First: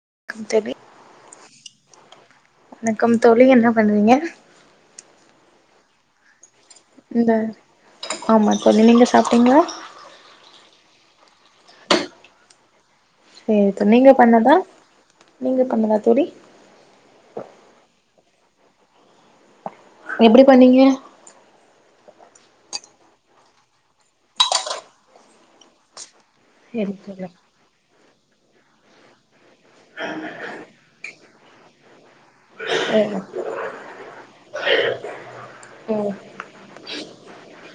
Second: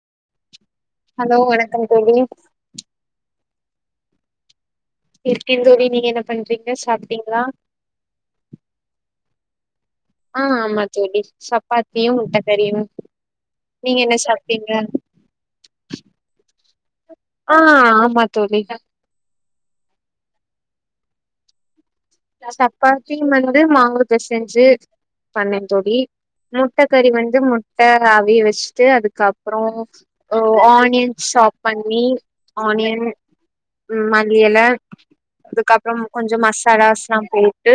[unintelligible] Come தோழி வணக்கம் தோழி என்ன பண்றீங்க இருக்கே தோழி நீங்க என்ன பண் இல்ல ஆமா தோழி நீங்க சாப் டீங்ளா அ ஆமா தோழி சப்பாத்தியு முட்டக்கறியு செர் தோ நீங்க பண்ணதா? நீங்க பண்ணதா தோழி? ஆ ஆமா தோழி [unintelligible] எப்டி பண்ணீங்க? சப்பாத்தி வந்து மாவு பெசஞ்சு பண்னேன் தோழி முட்ட சேரி கறி தோழி வந்து முட்ட ஆவி வெ ச்ட்டு அதுக்கப் றோ ஒ ஆனியன் சாப் பண்ணி ஆனியன் ஆ ம் மல்லி எல அதுக்கப்புறோ ஓ கொஞ்சம் மசாலா சே ஆ போட்டு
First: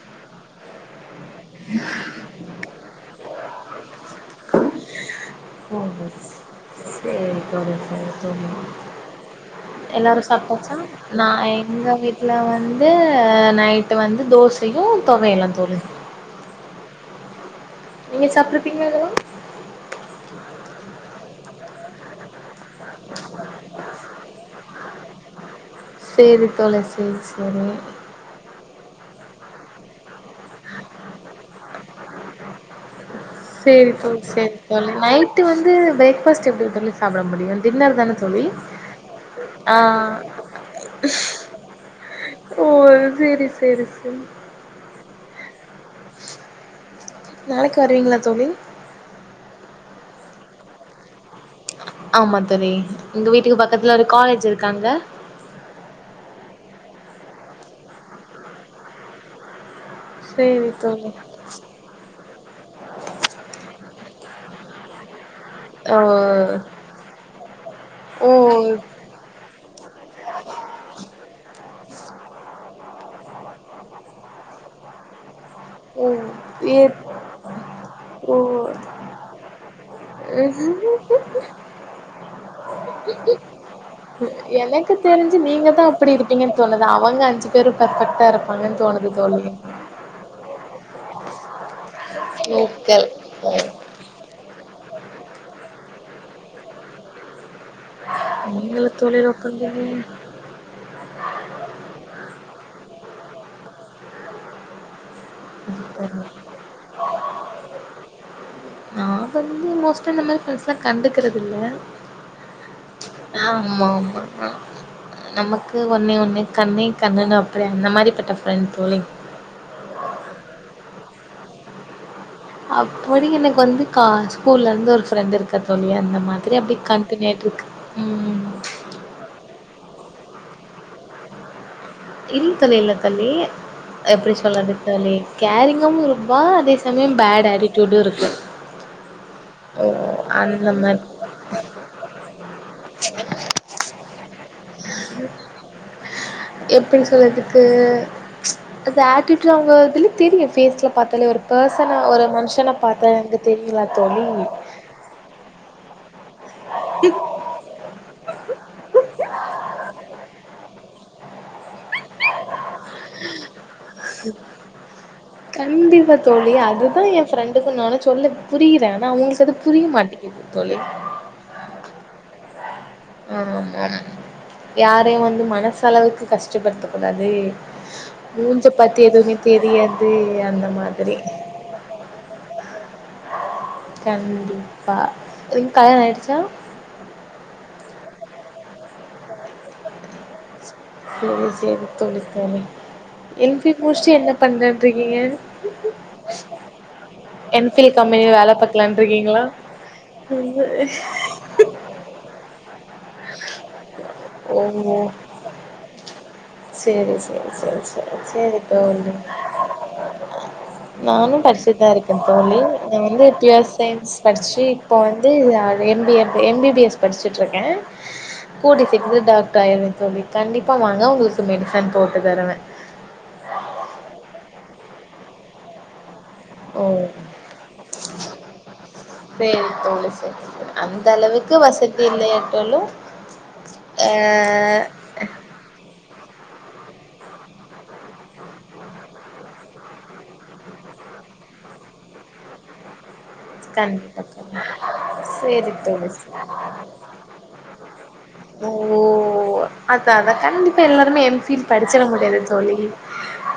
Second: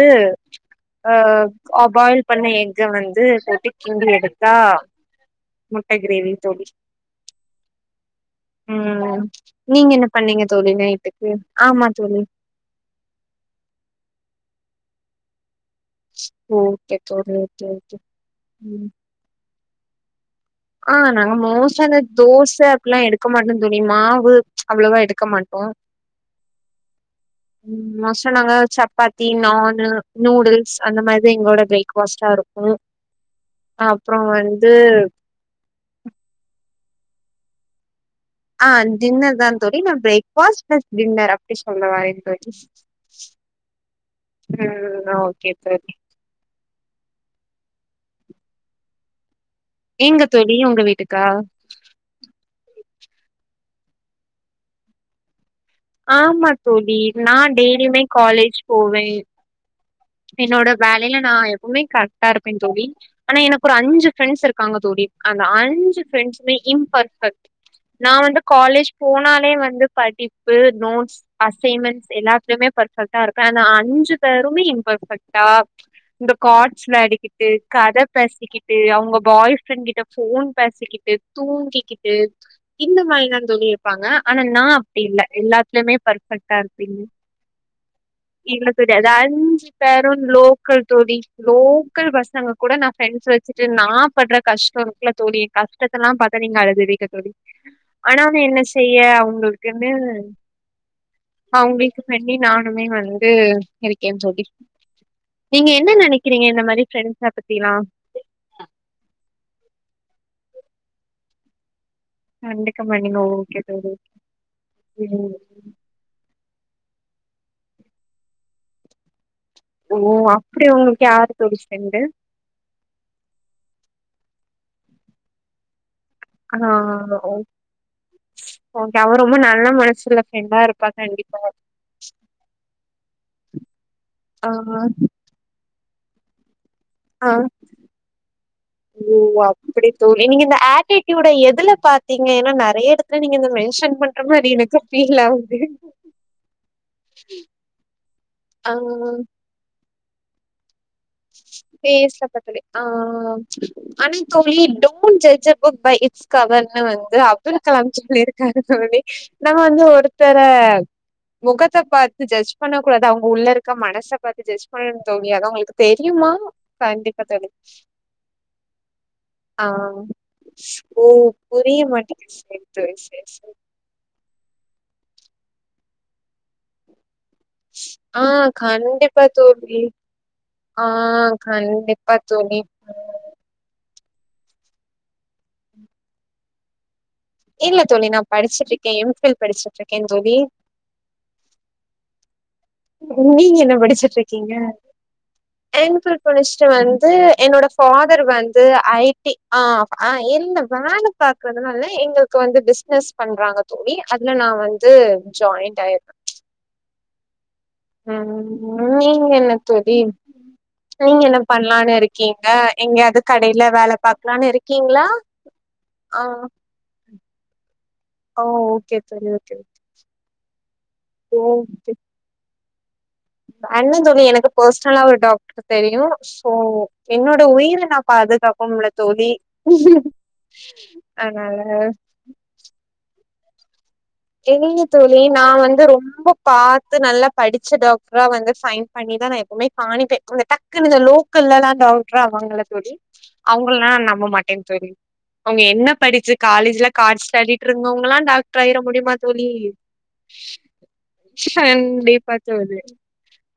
அ பாயில் பண்ண எஃக்க வந்து போட்டு கிண்டி எடுத்தா ஓ முட்ட கிரேவி தோழி செரி தோழி செரி தோழி. ம் நீங்க என்ன எல்லாரும் பண்ணீங்க தோழி சாப்ட்டாச்சா? நா நைட்டுக்கு ஆமா எங்க தோழி வீட்ல வந்து நைட்டு் வந்து தோ சையு தொவையலும் தோழி ஓகே தோழி ஓகே ஓகே நீங்க சாப்டுருப்பீங்களா இதெல்லாம்? ஆஹ் நாங்க மோஸ்ட்டா இந்த தோசை அப்படில்லாம் எடுக்க மாட்டோம் தோழி. மாவு அவ்வளவா எடுக்க மாட்டோ செரி தோழி சரி சரி ம் மோஸ்ட்டா நாங்க சப்பாத்தி, நானு, நூடுல்ஸ் அந்த மாறி எங்களோட பிரேக்ஃபாஸ்ட்டா இருக்கு செரி அப்றோ தோழி சரி வந்து தோழி நைட்டு வந்து வந்து பிரேக்ஃபாஸ்ட் எப்டி இட்லி சாப்பட முடியும் டின்னர் தான தோழி. ஆஹ் டின்னர் தான் ஆ தோழி பிரேக்ஃபாஸ்ட் டின்னர் அப்படி சொல்ல வரேன் தோழி. ஓ சேரி சேரி சேரி ம் ம் ஒகே கெட் பாக் நாளைக்கு வருவீங்களா தோழி? எங்க தோழி உங்க வீட்டுக்கா? சரி எங்க வீட்டுக்கு பக்கத்துல ஒரு காலேஜ் இருக்காங்க ஆமா தோழி நான் டெய்லியுமே காலேஜ் போவேன் சேரி என்னோட தோழி வேலையில நான் எப்பவுமே கரெக்டா இருப் இருப்பேன் தோழி. ஆனா எனக்கு ஒரு அஞ்சு ஃரெண்ட்ஸ் இருக்காங்க தோழி அந்த ஓ அஞ்சு ஃப்ரெண்ட்ஸுமே இம்பர்ஃபெக்ட். நான் ஓ வந்து காலேஜ் போனாலே வந்து இந்த படிப் படிப்பு, நோட்ஸ் அசைன்மென்ட்ஸ் எல்லாத்துலயுமே பர்ரபெக்ட்டா இருப்பேன் ஆனா அஞ்சு பேருமே இம்பெர்ஃபெக்ட்டா ஓ இந்த ஏ கார்ட்ஸ் வெளையாடிக்கிட் ட்டு, கதை ஓ பேசிக்கிட்டு, அவங்க பாய் ஃப்ரெண்ட் கிட்ட ஃபோன் பேசிக்கிட்டு, தூங்கிக்கிட்டு இந்த மாதிரிதா தோழி இருப்பாங்க. ஆனா நான் எனக்கு தெரிஞ்சு நீங்க தான் அப்படி இருப்பீங்கன்னு தோணுது. அவங்க அஞ்சு பேரும் பர்பெக்ட்டா இல்ல இருப்பாங்கன்னு தோணுது அது தோழி அஞ்சு பேரு லோக்கல் தோழி லோ மக்கள் பசங்க கூட நா லோக்கல் ஃப்ரண்டஸ் வச்சுட்டு நா படுற கஷ்டோருக்ல தோழி கஷ்டத்தல்லா பாத்தா நீங்க அழுதுருவீங்க தோழி ஆனா வந்து என்ன நீங்களா செய்ய தோழி லோக்கல் அவ்ங்களுக் என்னே நீங்க அவ்ங்களுக்கு பண்ணி நானுமே வந்து இருக்கே தோழி நீங்க என்ன நெனைக்கிறீங்க இந்த மாரி ஃப்ரெண்ட்ஸ பத்தீலா மோஸ்டா இந்த மாரி ஃப்ரெண்ட்ஸ்லா கண்டுக்குறதில்ல கண்டுக்க மாட்டீங்க ஓகே ஆமா தோழி மா மா ம் நமக்கு ஒன்னே ஒண்ணு கண்ணே கண்ணுன்னு அப்றோ எந்த மாரி பட்ட ஃப்ரெண்ட் போலி ஓ அப்டி உங்களுக்கு யாரு தோழி ஃப்ரெண்டு அப்டி எனக்கு வந்து கா ஸ்கூல்ல இருந்து ஒரு ஃப்ரெண்ட் இருக்க தோழியா இந்த மாதிரி ஆ அப்டி கண்டிணியாய்ட் இருக்கு ஓகே அவ ரொம்ப நல்ல மனசுல்ல ஃப்ரெண்டா இருப்பா கண்டிப்பா இல் தோழி இல்ல தோழி எப்படி ஆ சொல்றது தோழி கேரிங் [unintelligible] இருப்பா அதே சமயம் ஆஹ் பேட் ஆட்டிடியூடு இருக்கு ஓஹ் அப்டி ஓ தோழி நீ இந்த அந்த மாரி ஆட்டிடியூட எதுல பாத்தி ஏன்னா நெறைய இடத்துல நீங்க இந்த மென்ஷன் பண்ற மாரி எனக்கு ஃபீல் ஆகுது எப்டி சொல்லத்துக்கு ஆ அது ஆட்டிடியூட் அவங்க துல தெரியு ஃபேஸ்ல பாத்தாலே ஒரு பர்சன பேஸ்ல ஒரு பாத்தாலே மனுஷன பாத்தா ஆஹ் எனக்கு தெரியுல ஆனா இப்போ தோழி அவ leave don't judge book by its கவர்னு வந்து அப்துல் கலாம் சொல்லிருக்காரு தோழி நம்ம வந்து ஒருத்தர முகத்த பார்த்து ஜட்ஜ் பண்ண கூடாது அவ்ங்க உள்ள இருக்க மனச பாத்து ஜட்ஜ் பண்ணனு தோழி அது அவ்ங்க ளுக்கு கண்டிப்பா தோழி அதுதா ஏ ஃப்ரெண்டுக்கு நானு சொல்ல புரியிறே ஆனா அவங்களுக்கு அது ஆ புரிய மாட்டேங்குது தோழி ஓ புரிய மாட்டேங்குது சரி தோழி சரி ஆஹ் சரி மா மா யாரயு வந்து மனசளவுக்கு கஷ்டப்படுத்தக்கு அது ஆ மூஞ்ச பாத்து கண்டிப்பா எதுவுமே தோழி தெரியாது அந்த ஆ மாதிரி கண்டிப்பா தோழி ம். கண்டிப்பா நீ கல்யாண ஆய்டுச்சா இல்ல தோழி நா படிச்சிட்ருக்கே எம் ஃபில் படிச்சுட்டுருக்கே தோழி செரி செரி தோழி தோழி நீங்க எம் பி என்ன முடிச்சுட்டு என்ன படிச்சிட்ருக்கீங்கா பண்லான்ட்டு இருக்கீங்க எம் ஃபில் படிச்சிட்டு வந்து என்னோட எம் பி பாதர் கம்பெனில வேல வந்து பாக்கலான்ட்டு ஐ டீ இருக்கீங்களா ஆஹ் எந்த வேலை பாக்குறதுனால எங்களுக்கு வந்து பிஸ் பிஸ்னஸ் பண்றாங்க தோழி அதுல நான் ஓ வந்து ஜாயிண்ட் ஆயிருக்கே சரி சரி சரி ம் தோழி நீங்க என்ன தோழி நீங்க என்ன நானும் படிச்சுட்டுதான் பண்லான்னு இருக்கேன் இருக்கீங்க தோழி நான் எங்கயாவது வந்து கடைல ப்யூர் வேல சயின்ஸ் பாக்கலான்னு படிச்சு இப்போ இருக்கீங்களா வந்து எம் பி ஆ எம் பி பி எஸ் படிச் ட்டு இருக்கேன் ஓ கூடி ஓகே சீக்ர தோழி ஓகே டாக்டர் ஆயிருவேன்னு சொல்லி கண்டிப்பா வாங்க உங்களுக்கு மெடிசன் போட்டு தருவேன் அண்ணன் தோழி எனக்கு பர்ஸ் நல்லா ஒரு டாக்டர் தெரியும் உம் ஓ என்னோட உயிர நான் பாதுகாப்பன்ல தோழி சேரி தோழி சேரி சேரி அந்த அளவுக்கு அதனால வசதி இல்லையாட்டாலு ஆ தெரில தோழி நான் வந்து ரொம்ப பாத்து நல்லா படிச்ச டாக்டரா வந்து ஃபைன் பண்ணிதான் நான் எப்பவுமே காணிப்பேன் கொ டக்குன்னு இந்த லோக்கல்ல எல்லா டாக்டர் ஆவங்கள தோழி அவங்களல்லாம் கண்டிப்பா நம்ப மாட்டேன் தோழி கண்டிப்பா அவங்க சேரி என்ன தோழி படிச்சு சேரி. காலேஜ்ல கார்ட்ஸ் விளையாடிட்டு இருந்தவங்கல்லாம் டாக்டர் ஆயிரும் ஓ முடியுமா தோழி அதா அதா கண்டிப்பா எல்லாருமே எம் ஃபில் படிச்சிட கண்டிப்பா முடியாது தோழி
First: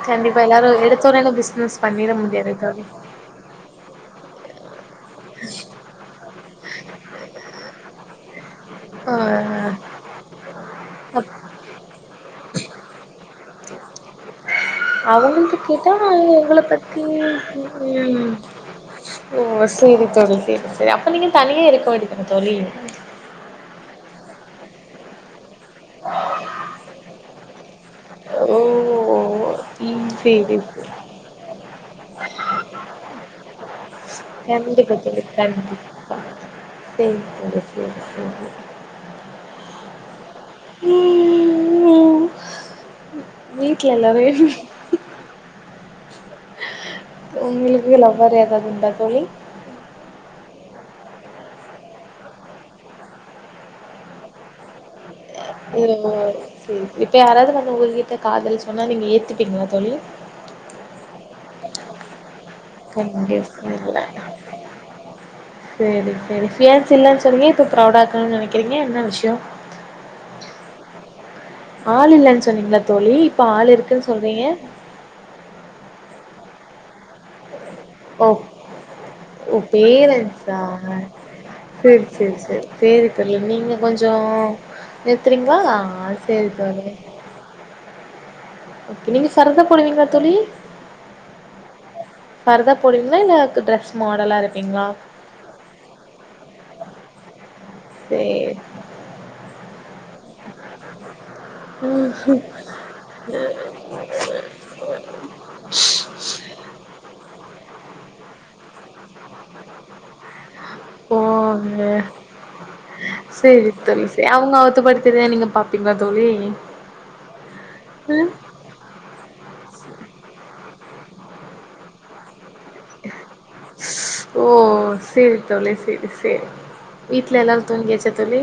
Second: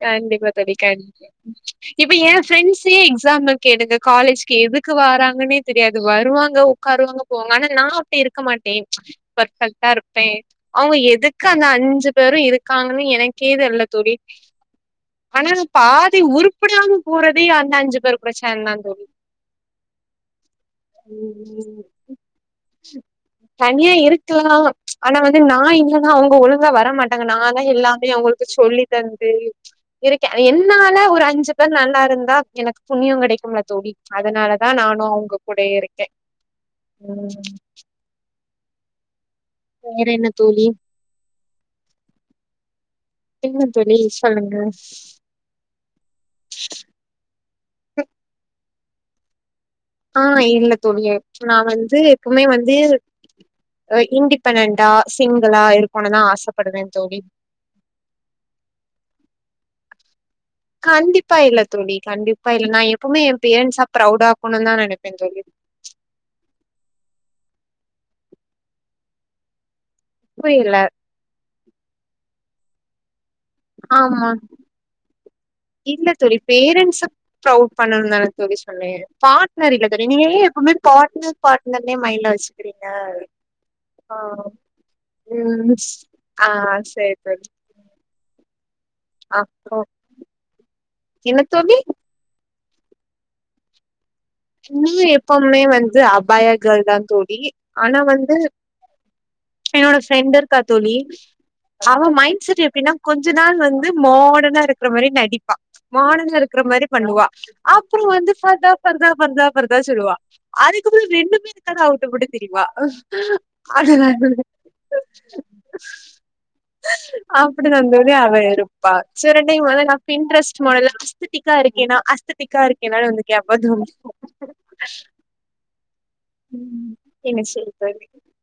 கண்டிப்பா எல்லாரு தோழி எடுத்தோனே கண்டிப் பிசினஸ் இப்ப பண்ணிட ஏன் முடியாது தோழி ஃபிரண்ட்ஸ் எக்ஸாம்பிள் எடுக் இந்த காலேஜ்க்கு எது க்கு வாராங்கனே தெரியாது வருவாங் தா உக்காருவாங்க போவாங்க ஆனா நா அப்டி இருக்க மாட் டேன் ஆ பர்ஃபெக்ட்டா இரு [unintelligible] அவுங்க எதுக்கு அந்த தே அஞ்சு பேரு இருக்காங்கன்னு எனக்கே தெர்ல தோழி ஆனா அவுங்கள்ட கேட்டா பாதி உங்கள உருப்படாம பத்தி போறதே அந்த பேர் ம் பிரச்சன தான் தோழி. ஓ சேரி தோழி சேரி சேரி அப்ப நீங்க தனியா உம் இருக்க வேண்டியது தானே தோழி [unintelligible] ஆனா வந் து நா இல்லனா அவுங்க ஒழுங்கா வரமாட்டாங்க நா தா எல்லாமே அவங்களுக்கு ஓ சொல்லி தந்து ம் இருக்கே சேரி சேரி என்னால ஒரு அஞ்சு பேர் நல்லா இருந் னா எனக்கு புண்ணியோ கெடைக்குல தோழி அதனாலதா கண்டிப்பா நானு தோழி அவுங்க கூடயே இருக்கே கண்டிப்பா சேரி ம் சேரி சேரி வேற என்ன தோழி ம் என்ன வீட்ல தோழி எல்லாரு சொல்லுங்க உங்ளுக்கு லவ்வர் எதாது உண்டா தோழி ஆ இல்ல தோழி நா வந்து எப்வுமே வந்து ஆ இன்டிபெண்டண்டா ஓ ஓ சரி இப்ப தோழி யாராது வந்து உங்ககிட்ட காதல் சொன்னா நீங்க ஏத்துப்பீங்களா தோழி கண்டிப்பா இல்ல தோழி கண்டிப் [unintelligible] ஆக்கணுதா நெனைப்பே தோழி செரி செரி ஃபியான்சி இல்லனு சொன்னீங் [unintelligible] ப்ரௌடா ஆக்கனுனு நெனைக்கறீங்க என்ன விஷயம் [unintelligible] ஆள் இல்லன் சொன்னீங்கல தோழி ப்ப ஆள்ருக்குன்னு ஆமா சொல்றீங்க தோழி பேரன்ட்ஸ பிரௌட் பண்ணனு தான ஓ தோழி சொன்னே ஓ பாட்னர் இல்ல தோழி நீங்க ஏ பேரண்ட்ஸா எப்புமே பாட்னர் பாட்னர்னே சேரி மைன்ட்ல சேரி சேரி வச்சுக்கறீங்க சேரி தோழி நீங்க கொஞ்சோ நிறுத்துறீங்களா ஆ ஆ சேரி தோழி சேரி தோழி ஓகே நீங்க [unintelligible] அப்போ போடுவீங்ளா தோழி என்ன தோழி ஃபர்தா போடுவீங்ளா இல்ல ட்ரெஸ் மாடலா இருப்பீங்களா இங்கியு எப்போதுமே வந்து [unintelligible] கேல் தா தோழி ஆனா வந்து சேரி என்னோட ஃப்ரெண்ட் க்கா தோழி அவ மைண்ட் செட் எப்டின்னா கொஞ்ச நாள் வந்து மாடர்னா இருக்கற மாறி நடிப்பா மாடர்னா இருக்கற மாறி பண்ணுவா அப்றோ வந்து பாத்தா ஃபர்தா ஃபர்தா ஃபர்தா சொல்லுவா அதுக்கப்ற ரெண்டுமே இருக்காது போங்க அவுத்து போட்டுட்டு திரிவா சேரி தோழி சேரி அவங்க ஆத்துப்படுத்துறத நீங்க பாப்பீங்களா தோழி அப்டி தா தோழி ம் அவ இருப்பா செரி ரெண்டுமே பின்ட்ரஸ்ட் மாடல்ல த்டிக்கா இருக்கேன்னா அஸ்த் டிக்கா இருக்கேனானு வந்து கேப்பா திரும்ப ஓ செரி தோழி செரி செரி ம். வீட்ல என்ன எல்லாரு செய்றது? தூங்கியாச்சா தோழி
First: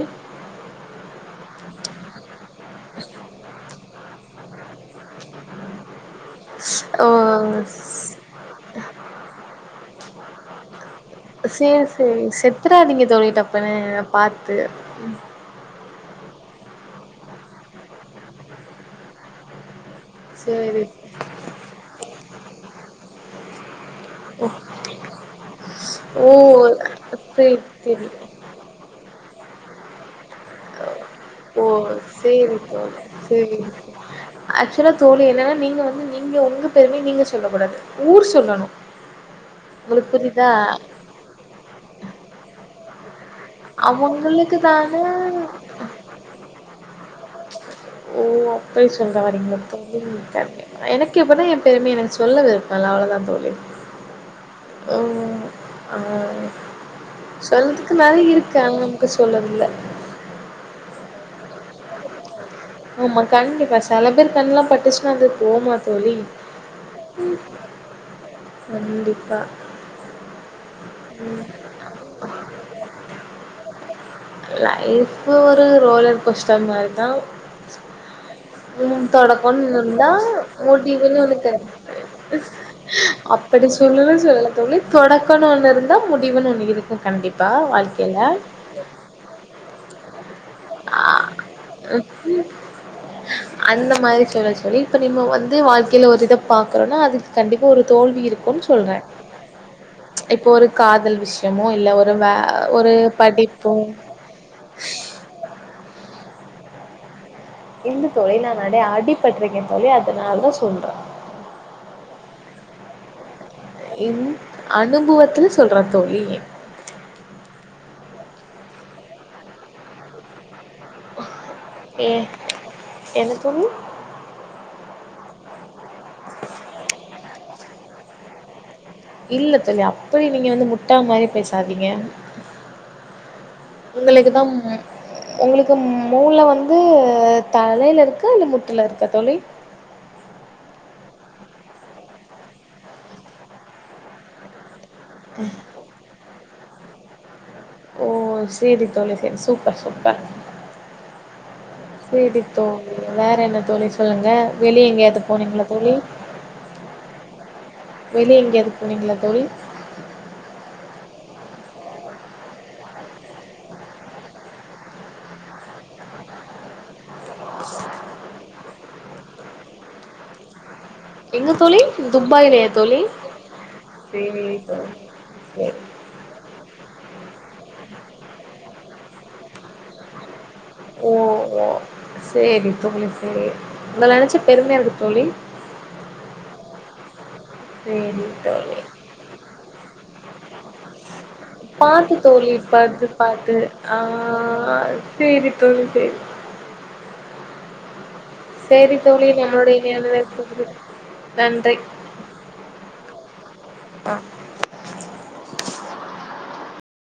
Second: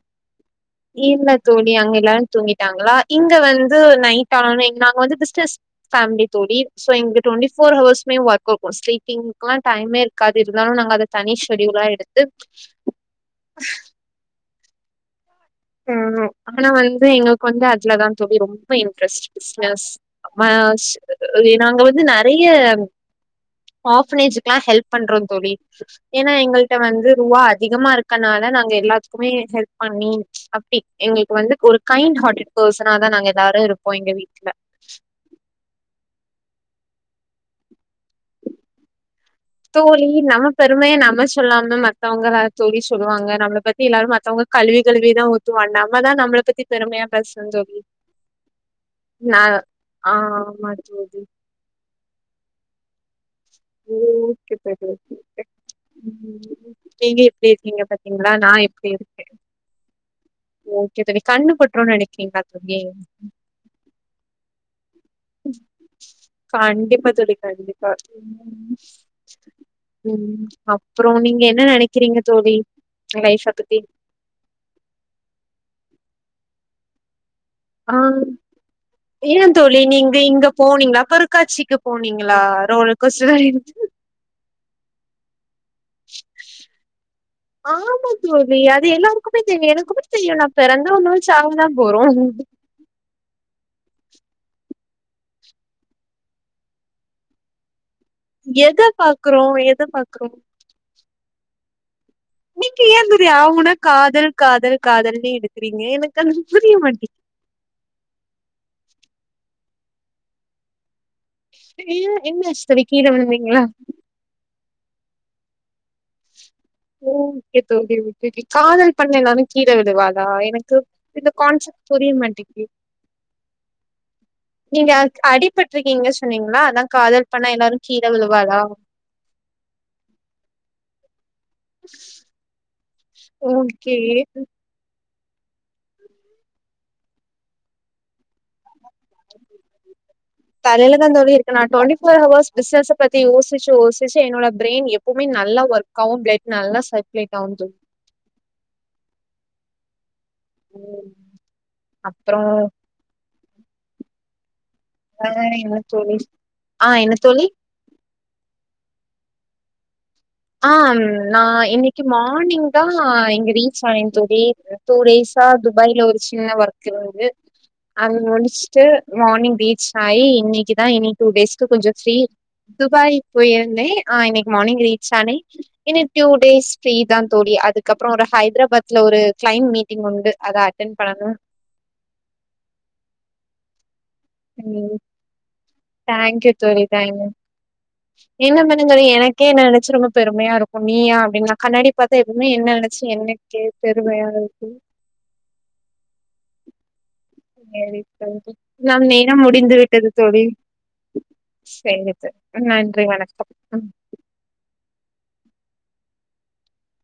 இல்ல தோழி அங்க எல்லாரு தூங்கிட்டாங்களா இங்க வந்து நைட் டானிக் நாங்க வந்து பிஸ்னஸ் ஃபேமிலி தோழி ஷோ ஓ எங்களுக்கு டுவெண்டி ஃபோர் ஹவர்ஸ்மே ஒர்க் இருக்கு ஸ்லீப்பிங்கெல்லா டைம் க்காது இருந்தாலு நாங்க தனி செரி ஷெட்யூலா எடுத்து செரி செத்ராதீங்க தோழி டப்புன்னு பா த்து ம் ஆனா வந்து எங்ளுக்கு வந்து அதுலதா தோழி ரொம்ப இன்ட்ரஸ்ட் பிசினஸ் ஆ சேரி நாங்க வந்து நெறய ஆஃப்னேஜ்க்லா ஹெல்ப் பண்றோ தோழி ஓ ஏன்னா எங்கள்ட்ட வந்து ருவா சேரி அதிகமா சேரி இருக்கனால நாங்க எல்லா மே ஹெல்ப் பண்ணி அப்டி எங்களுக்கு வந்து ஓ ஒரு கைண்ட் ஹார்ட்டட் சேரி தோழி பர்சனாதா நாங்க சேரி எல்லாரு இருப்போ எங்க வீட்ல ஆக்சுவலா தோழி என்னன்னா நீங்க வந்து நீங்க உங்க பெருமய நீங்க சொல்லக்கூடாது ஊர் சொல்லணு தோழி உங்களுக்கு புரியுதா நம்ம பெருமைய நம்ம சொல்லாம மத்தவங்கலா தோழி ஸ் சொல்லுவாங்க நம்மள பத்தி எல்லாரு மத்தவங்க அவங்களுக்கு கழுவி தானே கழுவிதா ஊத்துவா நம்ம தா நம்மள பத்தி பெருமையா பேசணு தோழி ஓ அப்டி சொல்ல நா வரிங்களா தோழி ஆ கரெக்ட் ஆமா தா எனக்கு தோழி இப்தா என் பெருமைய எனக்கு சொல்ல வருது நால்லா அவ்ளோ தா தோழி ஓ ம். [unintelligible] ஆ சொல்றதுக்கு பாத்தீங்களா நெறைய நா இருக்கு ஆனா எப்டி இப்ப இருக்கே சொல்ல முடில்ல ஓகே தோழி கண்ணு பட்ருன்னு நெனைக்கீங்களா ஆமா கண்டிப்பா செல பேர் கண்லாம் பட்டுச்சு கண்டிப்பா தோழி கண்டிப்பா கண்டிப்பா. ம் அப்றோ நீங்க என்ன நெனக்கிறீங்க தோழி லைஃப்ப பத்தி லைஃப் ஒரு ரோலர் கோஸ்டர் மாரிதா ஆ ஏன் ஒண்ணு தோழி இருந்தா, நீங்க இங்க போனிங்ளா முடிவுன்னு ஒண்ணு கண் பொருகட்காட்சிக்கு போனீங்களா ரோலர் கோஸ்ட்ல அப்படி சொல்லணும்னு சொல்லல தோழி தொடக்கனுன்னு ஒன்னு ந்தா முடிவுனு ஒன்னு இருக்கும் கண்டிப்பா வாழ்க்கைல க்குமே தெரியு எனக்குமே தெரியு எல்லா பெறந்தவங்களா சாவதா போறோம் அந்த மாரி சொல்ல தோழி இப்ப நிம்ம வந்து வாழ்க்கையில ஒரு இத பாக்றோன்னா அதுக்கு கண்டிப்பா ஒரு தோல்வி இருக்குன்னு எத சொல்றே பாக்குறோ எத பாக்குறோ இப்ப ஒரு காதல் விஷயம் எமோ இல்ல ஒரு வே நீங்க ஒரு ஏ தோழி ஆ படிப்போ உனா காதல் காதல் காதல்னே எடுக்கு றீங்க எனக்கு அது புரிய மாட்டி இந்த தொழில்ல நெறய அடிப்பட்ருக்கே தோழி அதனால தா சொல்றோ ஏ என்னச்சி தோழி கீழ விழுந்திங்கங்களா என் அனுபவத்துல சொல்ற ஓ கேக்குது கேக்குது இப்டி காதல் பண்ண எல்லாமே கீழ விலுவாதா எனக் கு இந்த கான்செப்ட் ஏ புரிய மாட்டேக்கி என்ன தோழி நீங்க அக் அடிபட் இருக்கீங்க சொன்னீங்களா அதா காதல் பண்ண எல்லாரு கீழ விழு வதா இல்ல தோழி அப்டி நீங்க வந்து முட்டா மாரி பேசாதீங்க ஓகே உங்களுக்குத்தா உம் உங்களுக்கு மூல வந்து தலயில இருக்க இல்ல முட்டில இருக்கா தோழி தலையில தா தோழி இருக்கு நா டுவென்டி ஃபோர் ஹவர்ஸ் பிஷ்னஸ பத்தி யோசிச்சி யோசிச்சி என்னோட பிரைன் எப் பவுமே நல்லா ஒர்க்காவு ப்ளட் நல்லா சப்ளே ஓ செரி தோழி செரி சூப்பர் சூப் பர் அப்புறோ செரித்தோழி வேற என்ன தோழி சொல்லுங்க வெளிய எங்கேயாவது ஆஹ் போனீங்களா என்ன தோழி ஆஹ் என்ன தோழி வெளிய எங்கேயாது போனீங்களா தோழி ஆஹ் நா இன்னக்கி மார்னிங் தா இங்க ரீச் ஆன தோழி டூ டேஸா துபாய்ல ஒரு சின்ன ஒர்க் இருந்து அது முடிச்சுட்டு மார்னிங் ரீச் ஆயி இன்னக்கி ஆனா இனி டூ எங்க டேஸ்க்கு தோழி கொஞ்ச ஃப்ரீ துபாய்லயா தோழி துபாய் போயிருந்தே ஆ சேரி இன்னைக்கு மார்னிங் தோழி ரி ழி சேரி இன்னு டூ டேஸ்க்கு ஃப்ரீதா தோழி அதுக்கப்றோ ஒரு ஹைதராபாத்ல ஒரு கிளைன்ட் மீட்டிங் உண்டு அத அட்டன் பண்ணனு ஓஹ் ஓஹ் செரித்தோழி செரி உங்கள நெனச்சி பெருமயா இருக்கு ம் தோழி தேங்க்யூ தோழி தேங்க்யூ சேரி தோழி [unintelligible] எனக்கே நெனச்சு ரொம்ப பெ பெருமயா இருக்கு நீயா அப் பாத்து தோழி பாத்து பாத்து எனக்கே பெருமையா ஆஹ் செரி தோழி செரி செரி சேரி நம் தோழி இனம் முடிந்து நம்மளுடைய விட்டது நேர தோழி செரி தோழி நன்றி வணக் ஆஹ்